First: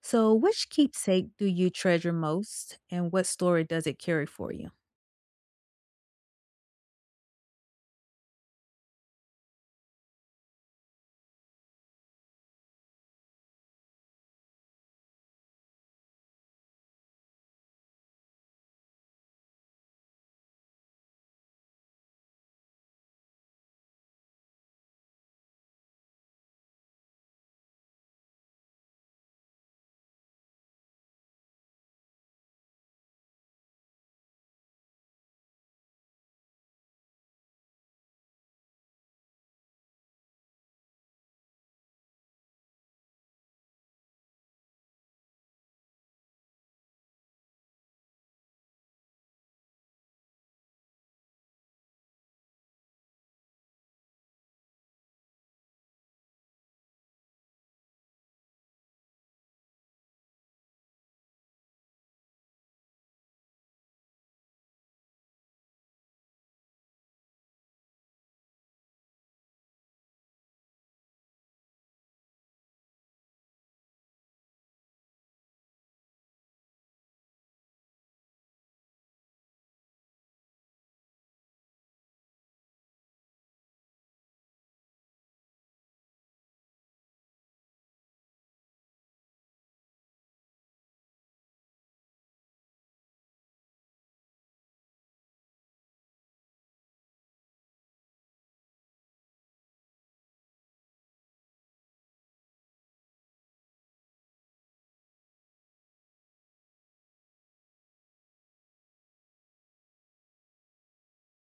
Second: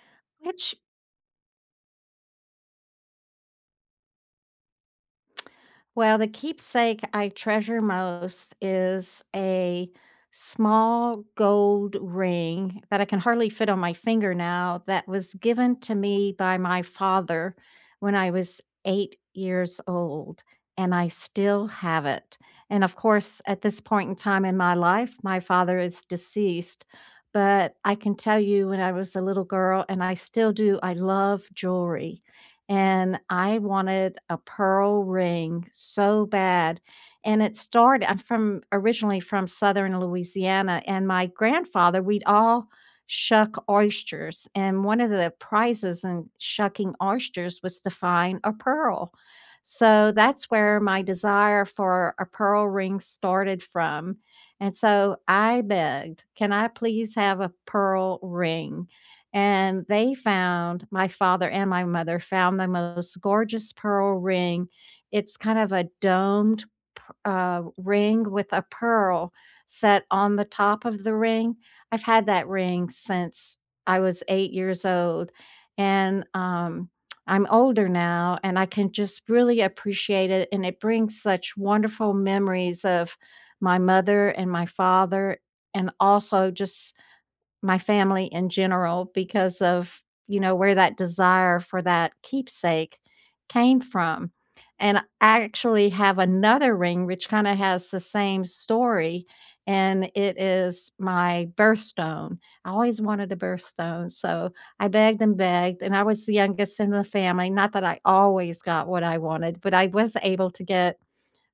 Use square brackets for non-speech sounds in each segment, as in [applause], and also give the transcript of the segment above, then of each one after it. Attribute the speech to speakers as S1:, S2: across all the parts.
S1: So, which
S2: Which
S1: keepsake do you treasure most, and what story does it carry for you?
S2: well, the keepsake I treasure most is a small gold ring that I can hardly fit on my finger now that was given to me by my father when I was 8 years old, and I still have it. And of course, at this point in time in my life, my father is deceased, but I can tell you when I was a little girl, and I still do, I love jewelry. And I wanted a pearl ring so bad. And it started I'm from originally from Southern Louisiana, and my grandfather, we'd all shuck oysters, and one of the prizes in shucking oysters was to find a pearl. So that's where my desire for a pearl ring started from. And so I begged, "Can I please have a pearl ring?" And they found my father and my mother found the most gorgeous pearl ring. It's kind of a domed ring with a pearl set on the top of the ring. I've had that ring since I was 8 years old, and I'm older now, and I can just really appreciate it. And it brings such wonderful memories of my mother and my father, and also just my family in general because of, you know, where that desire for that keepsake came from. And I actually have another ring which kinda has the same story, and it is my birthstone. I always wanted a birthstone, so I begged and begged, and I was the youngest in the family. Not that I always got what I wanted, but I was able to get,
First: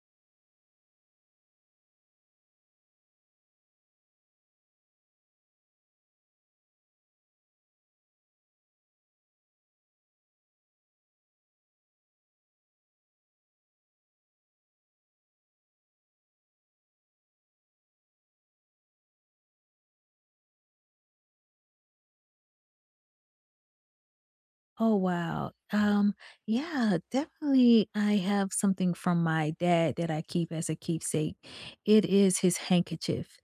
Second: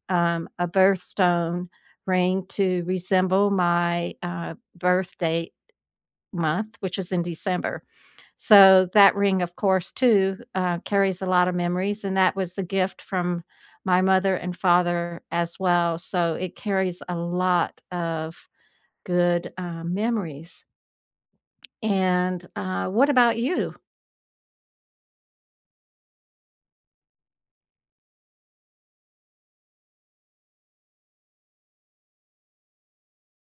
S2: a birthstone ring to resemble my, birth date month, which is in December. So that ring, of course, too, carries a lot of memories, and that was a gift from my mother and father as well. So it carries a lot of good memories. And what about you?
S1: Oh, wow. Yeah, definitely. I have something from my dad that I keep as a keepsake. It is his handkerchief.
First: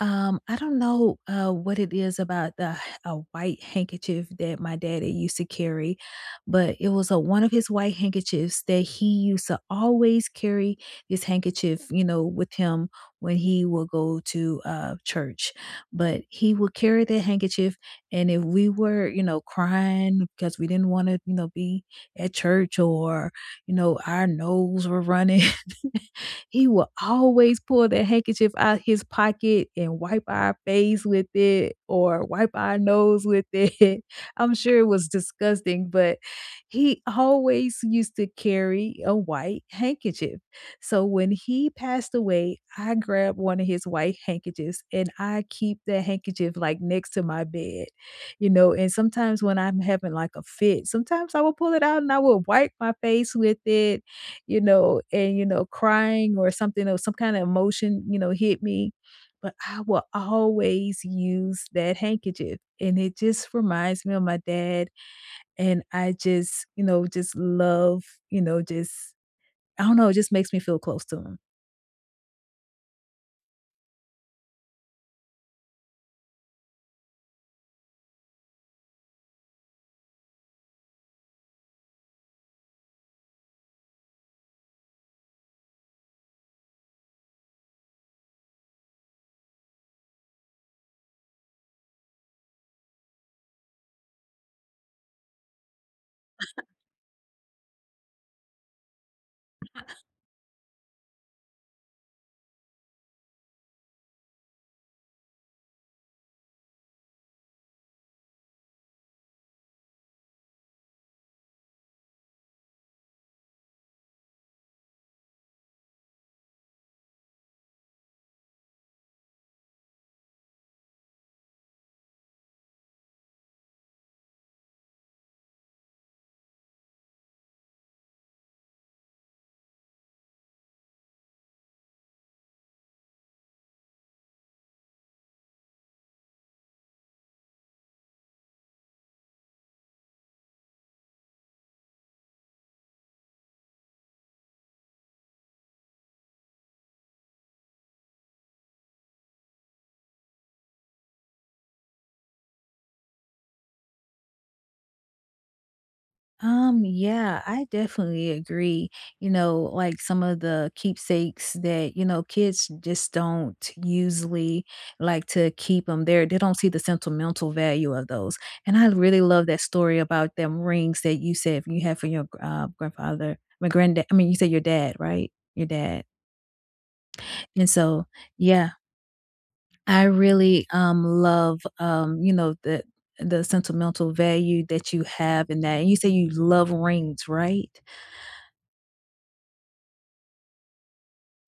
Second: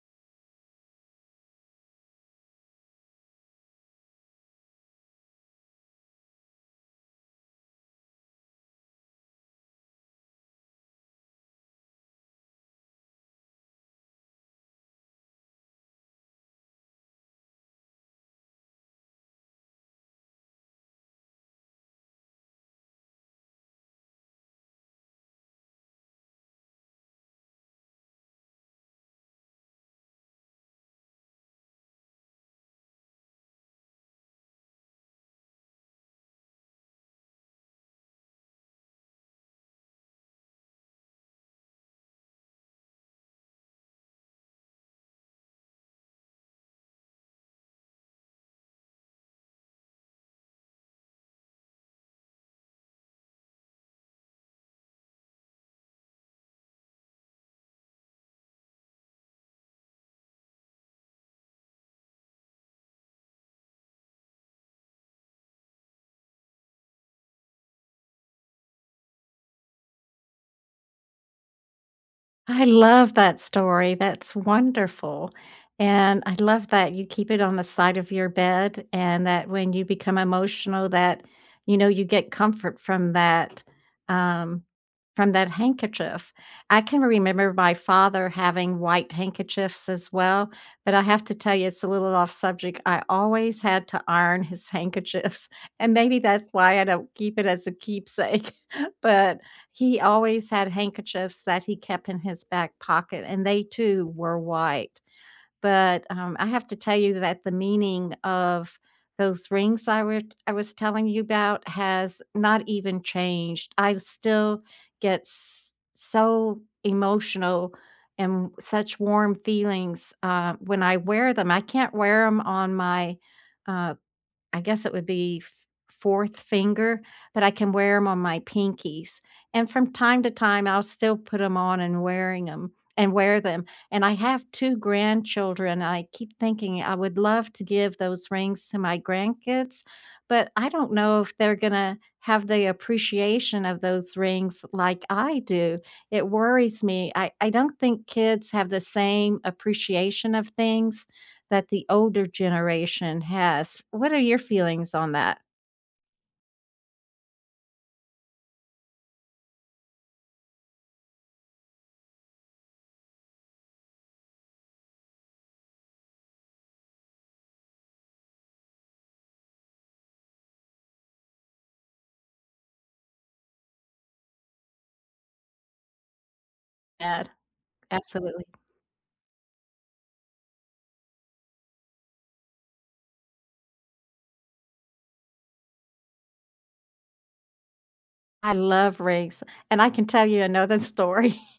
S1: I don't know what it is about a white handkerchief that my daddy used to carry, but it was a one of his white handkerchiefs that he used to always carry this handkerchief, with him when he would go to church. But he would carry that handkerchief, and if we were, crying because we didn't want to, be at church, or, our nose were running, [laughs] he would always pull that handkerchief out his pocket and wipe our face with it or wipe our nose with it. [laughs] I'm sure it was disgusting, but he always used to carry a white handkerchief. So when he passed away, I grabbed one of his white handkerchiefs, and I keep that handkerchief like next to my bed, and sometimes when I'm having like a fit, sometimes I will pull it out and I will wipe my face with it, and, crying or something, or some kind of emotion, hit me. But I will always use that handkerchief. And it just reminds me of my dad. And I just, just, I don't know, it just makes me feel close to him.
S2: I love that story, that's wonderful, and I love that you keep it on the side of your bed and that when you become emotional that, you know, you get comfort um, from that handkerchief. I can remember my father having white handkerchiefs as well, but I have to tell you, it's a little off subject, I always had to iron his handkerchiefs, [laughs] and maybe that's why I don't keep it as a keepsake, [laughs] but he always had handkerchiefs that he kept in his back pocket, and they too were white. But I have to tell you that the meaning of those rings I was telling you about has not even changed. I still get s so emotional and such warm feelings, when I wear them. I can't wear them on my, uh I guess it would be f fourth finger, but I can wear them on my pinkies, and from time to time, I'll still put them on and wear them, and I have 2 grandchildren. I keep thinking I would love to give those rings to my grandkids, but I don't know if they're gonna have the appreciation of those rings like I do. It worries me. I don't think kids have the same appreciation of things that the older generation has. What are your feelings on that?
S1: Yeah, I definitely agree. Like some of the keepsakes that, kids just don't usually like to keep them there. They don't see the sentimental value of those. And I really love that story about them rings that you said you had for your grandfather, my granddad. I mean, you said your dad, right? Your dad.
S2: Ad
S1: And so,
S2: Absolutely.
S1: yeah, I really love the sentimental value that you have in that. And you say you love rings, right?
S2: I love rings, and I can tell you another story. [laughs]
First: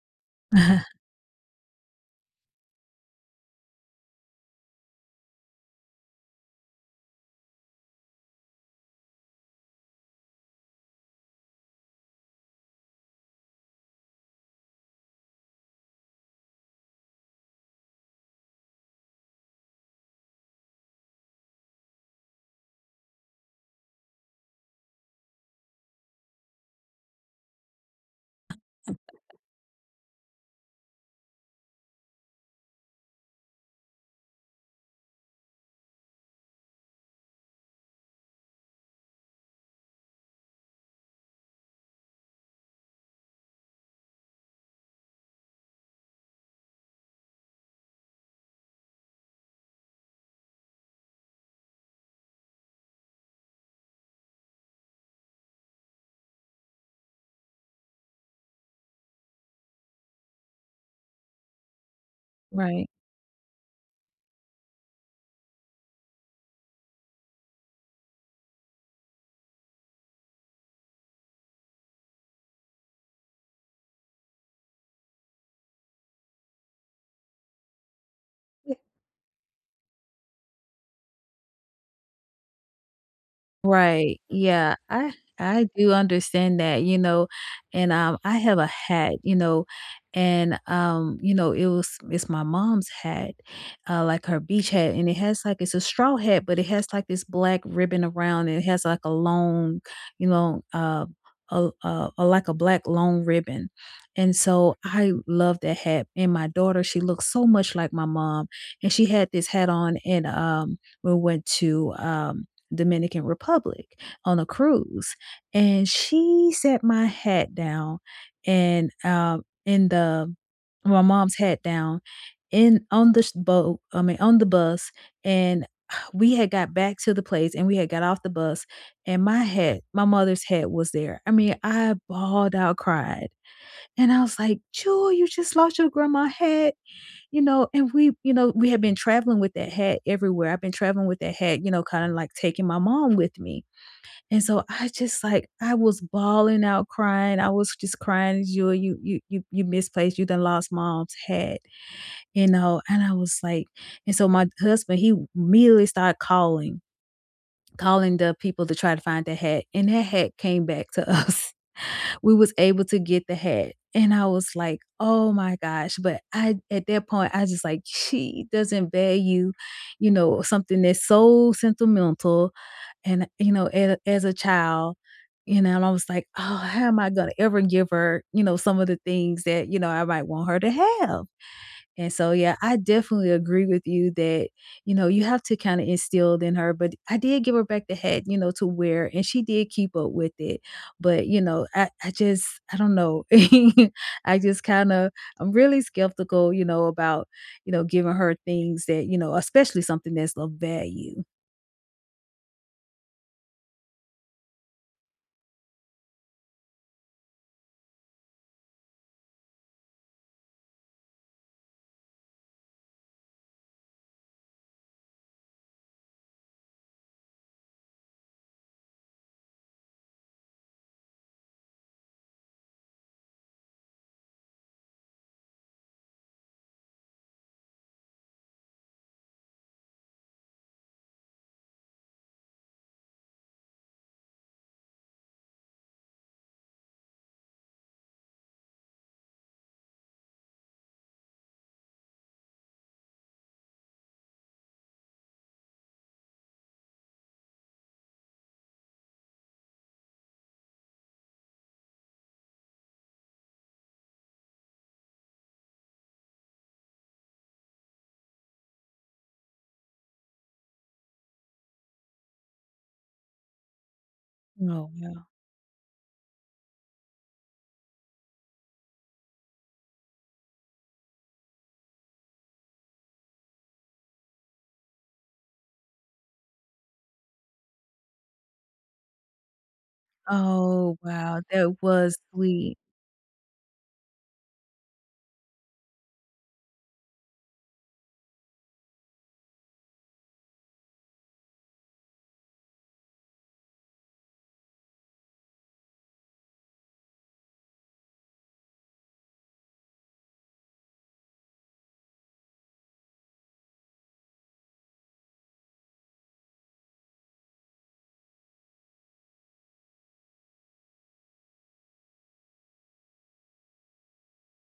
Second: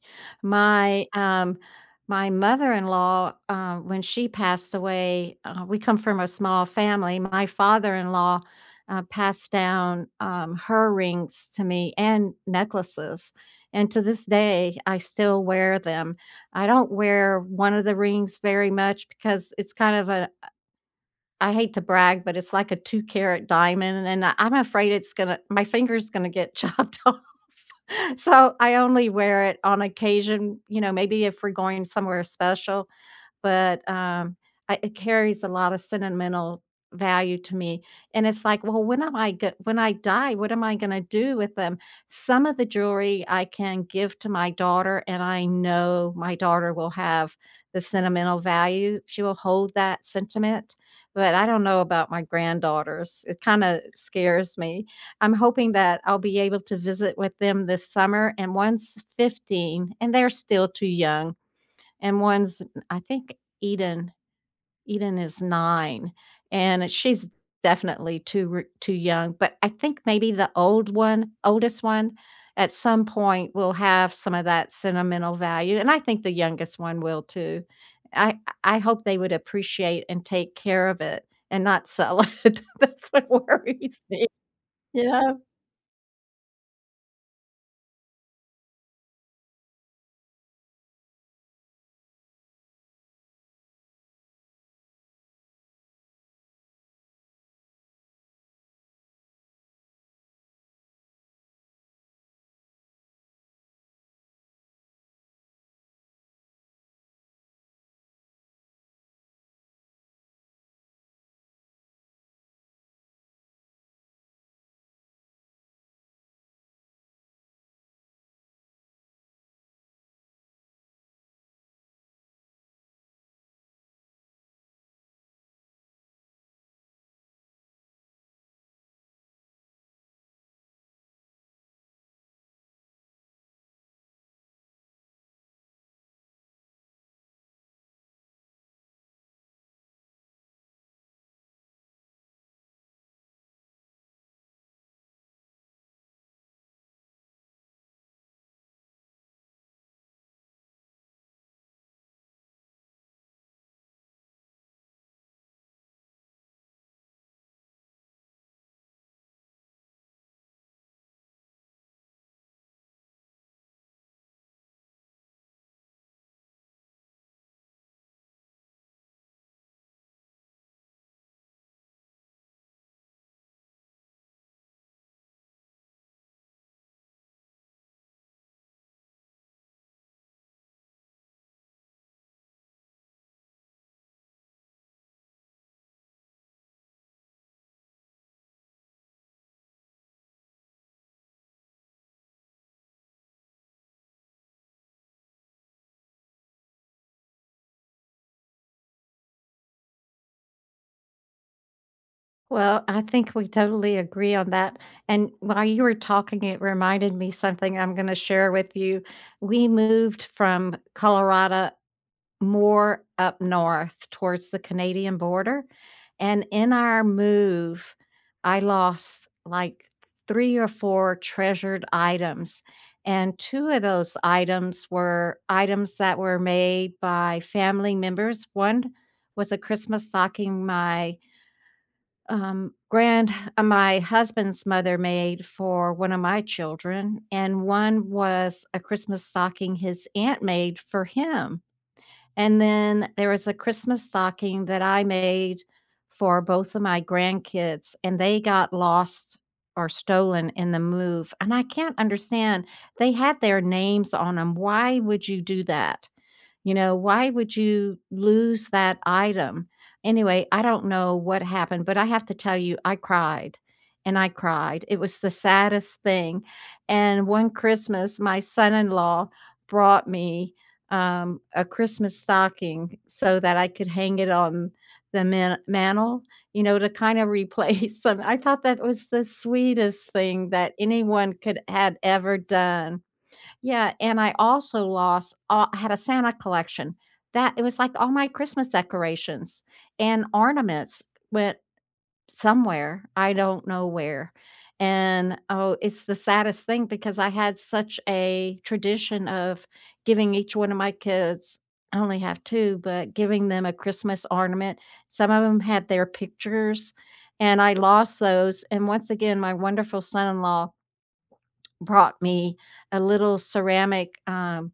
S1: [laughs]
S2: My my mother-in-law, when she passed away, we come from a small family. My father-in-law, passed down, her rings to me and necklaces, and to this day, I still wear them. I don't wear one of the rings very much because it's kind of a I hate to brag, but it's like a 2 carat diamond, and I'm afraid it's gonna my finger's gonna get [laughs] chopped off. So, I only wear it on occasion, you know, maybe if we're going somewhere special, but I it carries a lot of sentimental value to me, and it's like, "Well, when I die, what am I gonna do with them?" Some of the jewelry I can give to my daughter, and I know my daughter will have the sentimental value, she will hold that sentiment, but I don't know about my granddaughters, it kinda scares me. I'm hoping that I'll be able to visit with them this summer, and one's 15, and they're still too young and one's
S1: Right.
S2: I think Eden Eden is 9, and she's definitely too young, but I think maybe the oldest one, at some point, will have some of that sentimental value, and I think the youngest one will too. I I hope they would appreciate and take care of it and not sell it. [laughs] That's what worries
S1: Right.
S2: me.
S1: Yeah. I
S2: Yeah.
S1: I do understand that, and I have a hat, and it was it's my mom's hat, like her beach hat, and it has like it's a straw hat, but it has like this black ribbon around it. It has like a long, you know, uh a like a black long ribbon. And so I love that hat. And my daughter, she looks so much like my mom. And she had this hat on, and we went to Dominican Republic on a cruise, and she set my hat down, and in the my mom's hat down in on the boat, I mean on the bus, and [sighs] we had got back to the place and we had got off the bus, and my hat, my mother's hat was there. I mean, I bawled out, cried. And I was like, Jewel, you just lost your grandma hat. You know, and we you know, we have been traveling with that hat everywhere. I've been traveling with that hat, kinda like taking my mom with me. And so I just like I was bawling out crying. I was just crying, You misplaced, you done lost mom's hat," you know, and I was like, and so my husband, he immediately started calling the people to try to find that hat, and that hat came back to [laughs] us, we was able to get the hat. And I was like, "Oh my gosh," but I at that point, I just like, she doesn't value, something that's so sentimental, and, as a child, and I was like, "Oh, how am I gonna ever give her, you know, some of the things that, you know, I might want her to have?" And so, yeah, I definitely agree with you that, you have to kind of instill in her. But I did give her back the hat, to wear, and she did keep up with it. But I just, I don't know. [laughs] I just kind of, I'm really skeptical, about, giving her things that, especially something that's of value.
S2: Well, I think we totally agree on that. And while you were talking, it reminded me something I'm going to share with you. We moved from Colorado more up north towards the Canadian border. And in our move, I lost like three or four treasured items. And two of those items were items that were made by family members. One was a Christmas stocking my grand my husband's mother made for one of my children, and one was a Christmas stocking his aunt made for him. And then there was a Christmas stocking that I made for both of my grandkids, and they got lost or stolen in the move. And I can't understand. They had their names on them. Why would you do that? You know, why would you lose that item? Anyway, I don't know what happened, but I have to tell you, I cried and I cried.
S1: Oh,
S2: It was
S1: yeah.
S2: the saddest thing. And one Christmas, my son in law brought me a Christmas stocking so that I could hang it on the mantle, you know, to kind of [laughs] replace them. I thought that was the sweetest thing that
S1: Oh,
S2: anyone
S1: wow.
S2: could
S1: That
S2: had
S1: was
S2: ever
S1: sweet.
S2: done. Yeah, and I also lost all had a Santa collection. That It was like all my Christmas decorations and ornaments went somewhere, I don't know where. And, oh, it's the saddest thing because I had such a tradition of giving each one of my kids, I only have 2, but giving them a Christmas ornament. Some of them had their pictures, and I lost those, and once again, my wonderful son-in-law brought me a little ceramic,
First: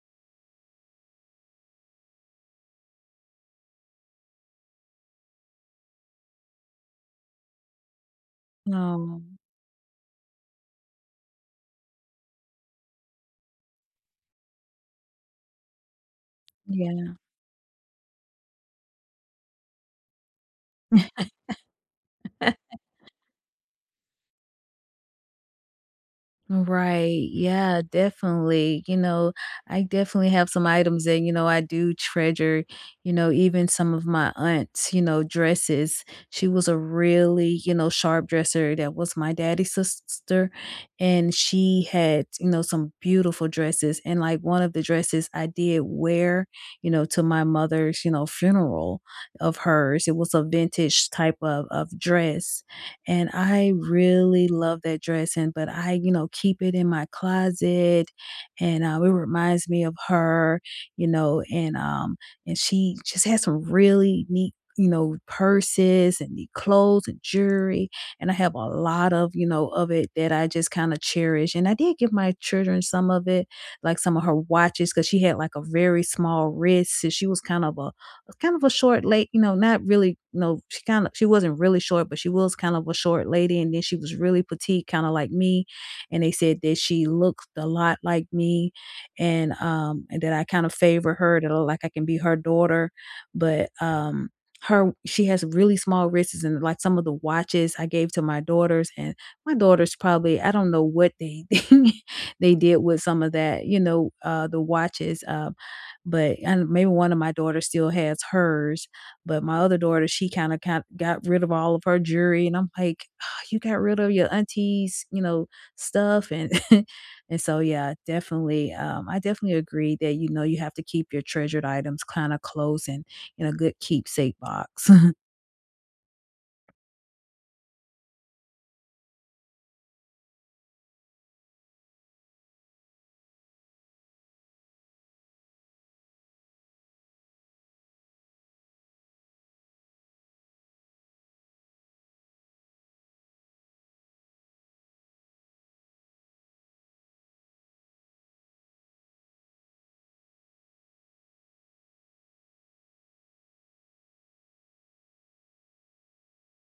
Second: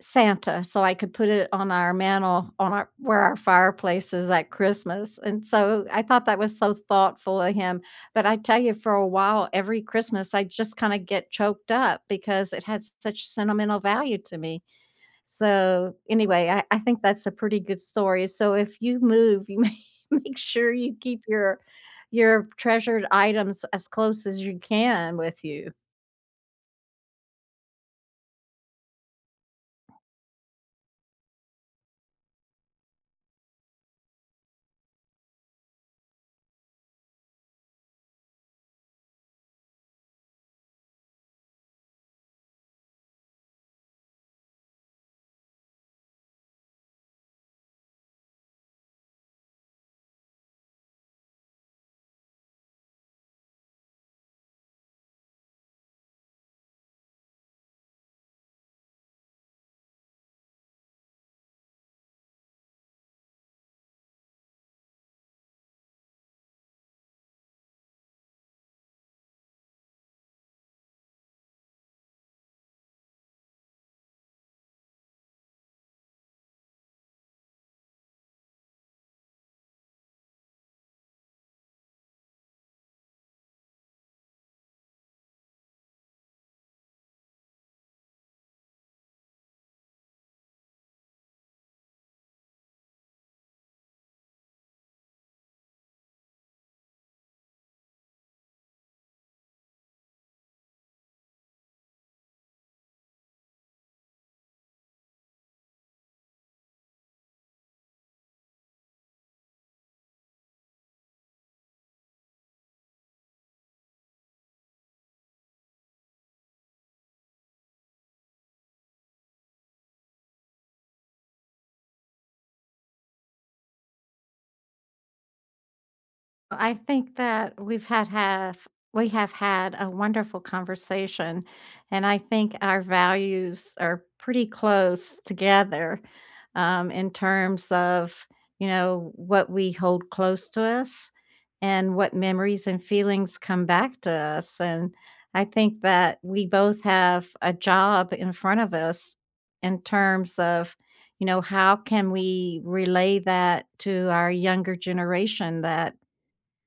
S2: Santa, so I could put it on our mantle on our where our fireplace is at Christmas, and so I thought that was so thoughtful of him, but I tell you for a
S1: Oh,
S2: while, every Christmas, I just kinda get choked up because it has such sentimental value to me. So, anyway, I think
S1: yeah.
S2: that's a pretty good story, so if you move, you [laughs] make sure you keep your treasured items as close as you can with you.
S1: Right. Yeah, definitely. You know, I definitely have some items that, I do treasure, even some of my aunt's, dresses. She was a really, sharp dresser. That was my daddy's sister. And she had, some beautiful dresses. And like one of the dresses I did wear, to my mother's, funeral of hers. It was a vintage type of dress, and I really love that dress. And but I, keep it in my closet, and it reminds me of her, you know. And she just has some really neat. You know, purses and neat clothes and jewelry. And I have a lot of, of it that I just kind of cherish. And I did give my children some of it, like some of her watches, because she had like a very small wrist. So she was kind of a was kind of a short late, not really, she kind of she wasn't really short, but she was kind of a short lady. And then she was really petite, kind of like me. And they said that she looked a lot like me, and that I kind of favor her, that I look like I can be her daughter. But her she has really small wrists, and like some of the watches I gave to my daughters, and my daughters probably I don't know what they [laughs] they did with some of that, you know, uh, the watches, uh, but and maybe one of my daughters still has hers, but my other daughter, she kind of got rid of all of her jewelry, and I'm like, "Ah, you got rid of your auntie's, you know, stuff," and [laughs] and so yeah, definitely, I definitely agree that you know you have to keep your treasured items kind of close and in a good keepsake box. [laughs]
S2: I think that we have had a wonderful conversation, and I think our values are pretty close together, in terms of, you know, what we hold close to us and what memories and feelings come back to us. And I think that we both have a job in front of us in terms of, you know, how can we relay that to our younger generation that,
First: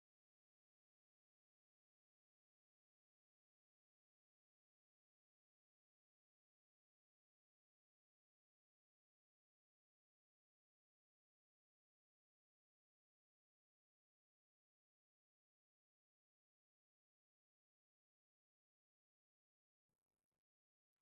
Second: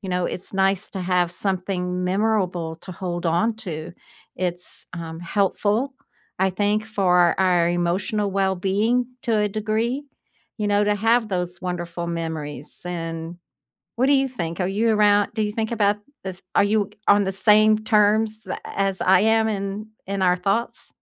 S2: you know, it's nice to have something memorable to hold on to. It's helpful, I think, for our emotional well-being to a degree, you know, to have those wonderful memories, and what do you think? Are you around do you think about this Are you on the same terms tha as I am in our thoughts?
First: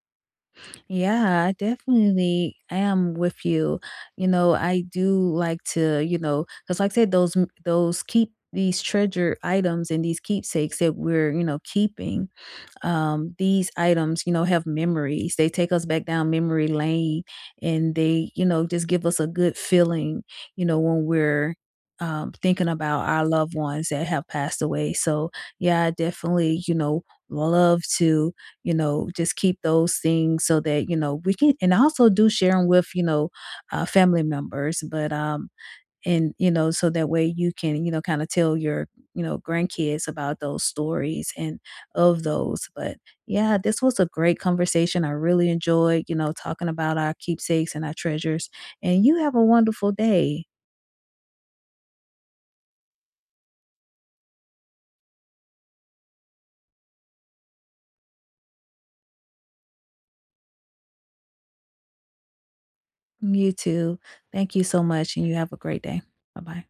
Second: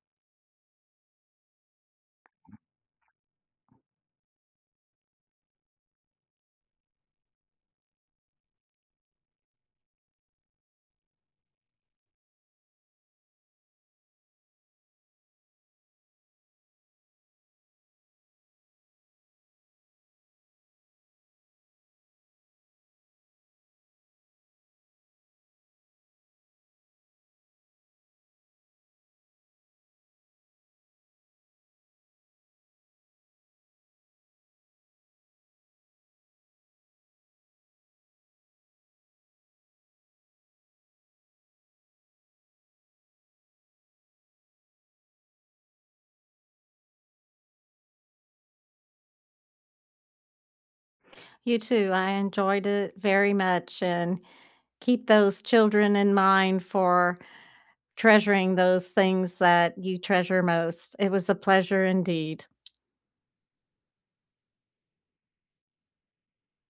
S1: Yeah, I definitely am with you. You know, I do like to, because like I said, those those keep these treasure items and these keepsakes that we're, keeping these items, have memories. They take us back down memory lane, and they, just give us a good feeling, when we're thinking about our loved ones that have passed away. So, yeah, I definitely, love to, just keep those things so that, we can, and also do share them with, family members. But and you know so that way you can you know kind of tell your you know grandkids about those stories and of those but yeah, this was a great conversation. I really enjoyed, you know, talking about our keepsakes and our treasures, and you have a wonderful day.
S2: You too, I enjoyed it very much, and keep those children in mind for treasuring those things that you treasure most. It was a pleasure indeed.
S1: You too, thank you so much, and you have a great day. Bye bye.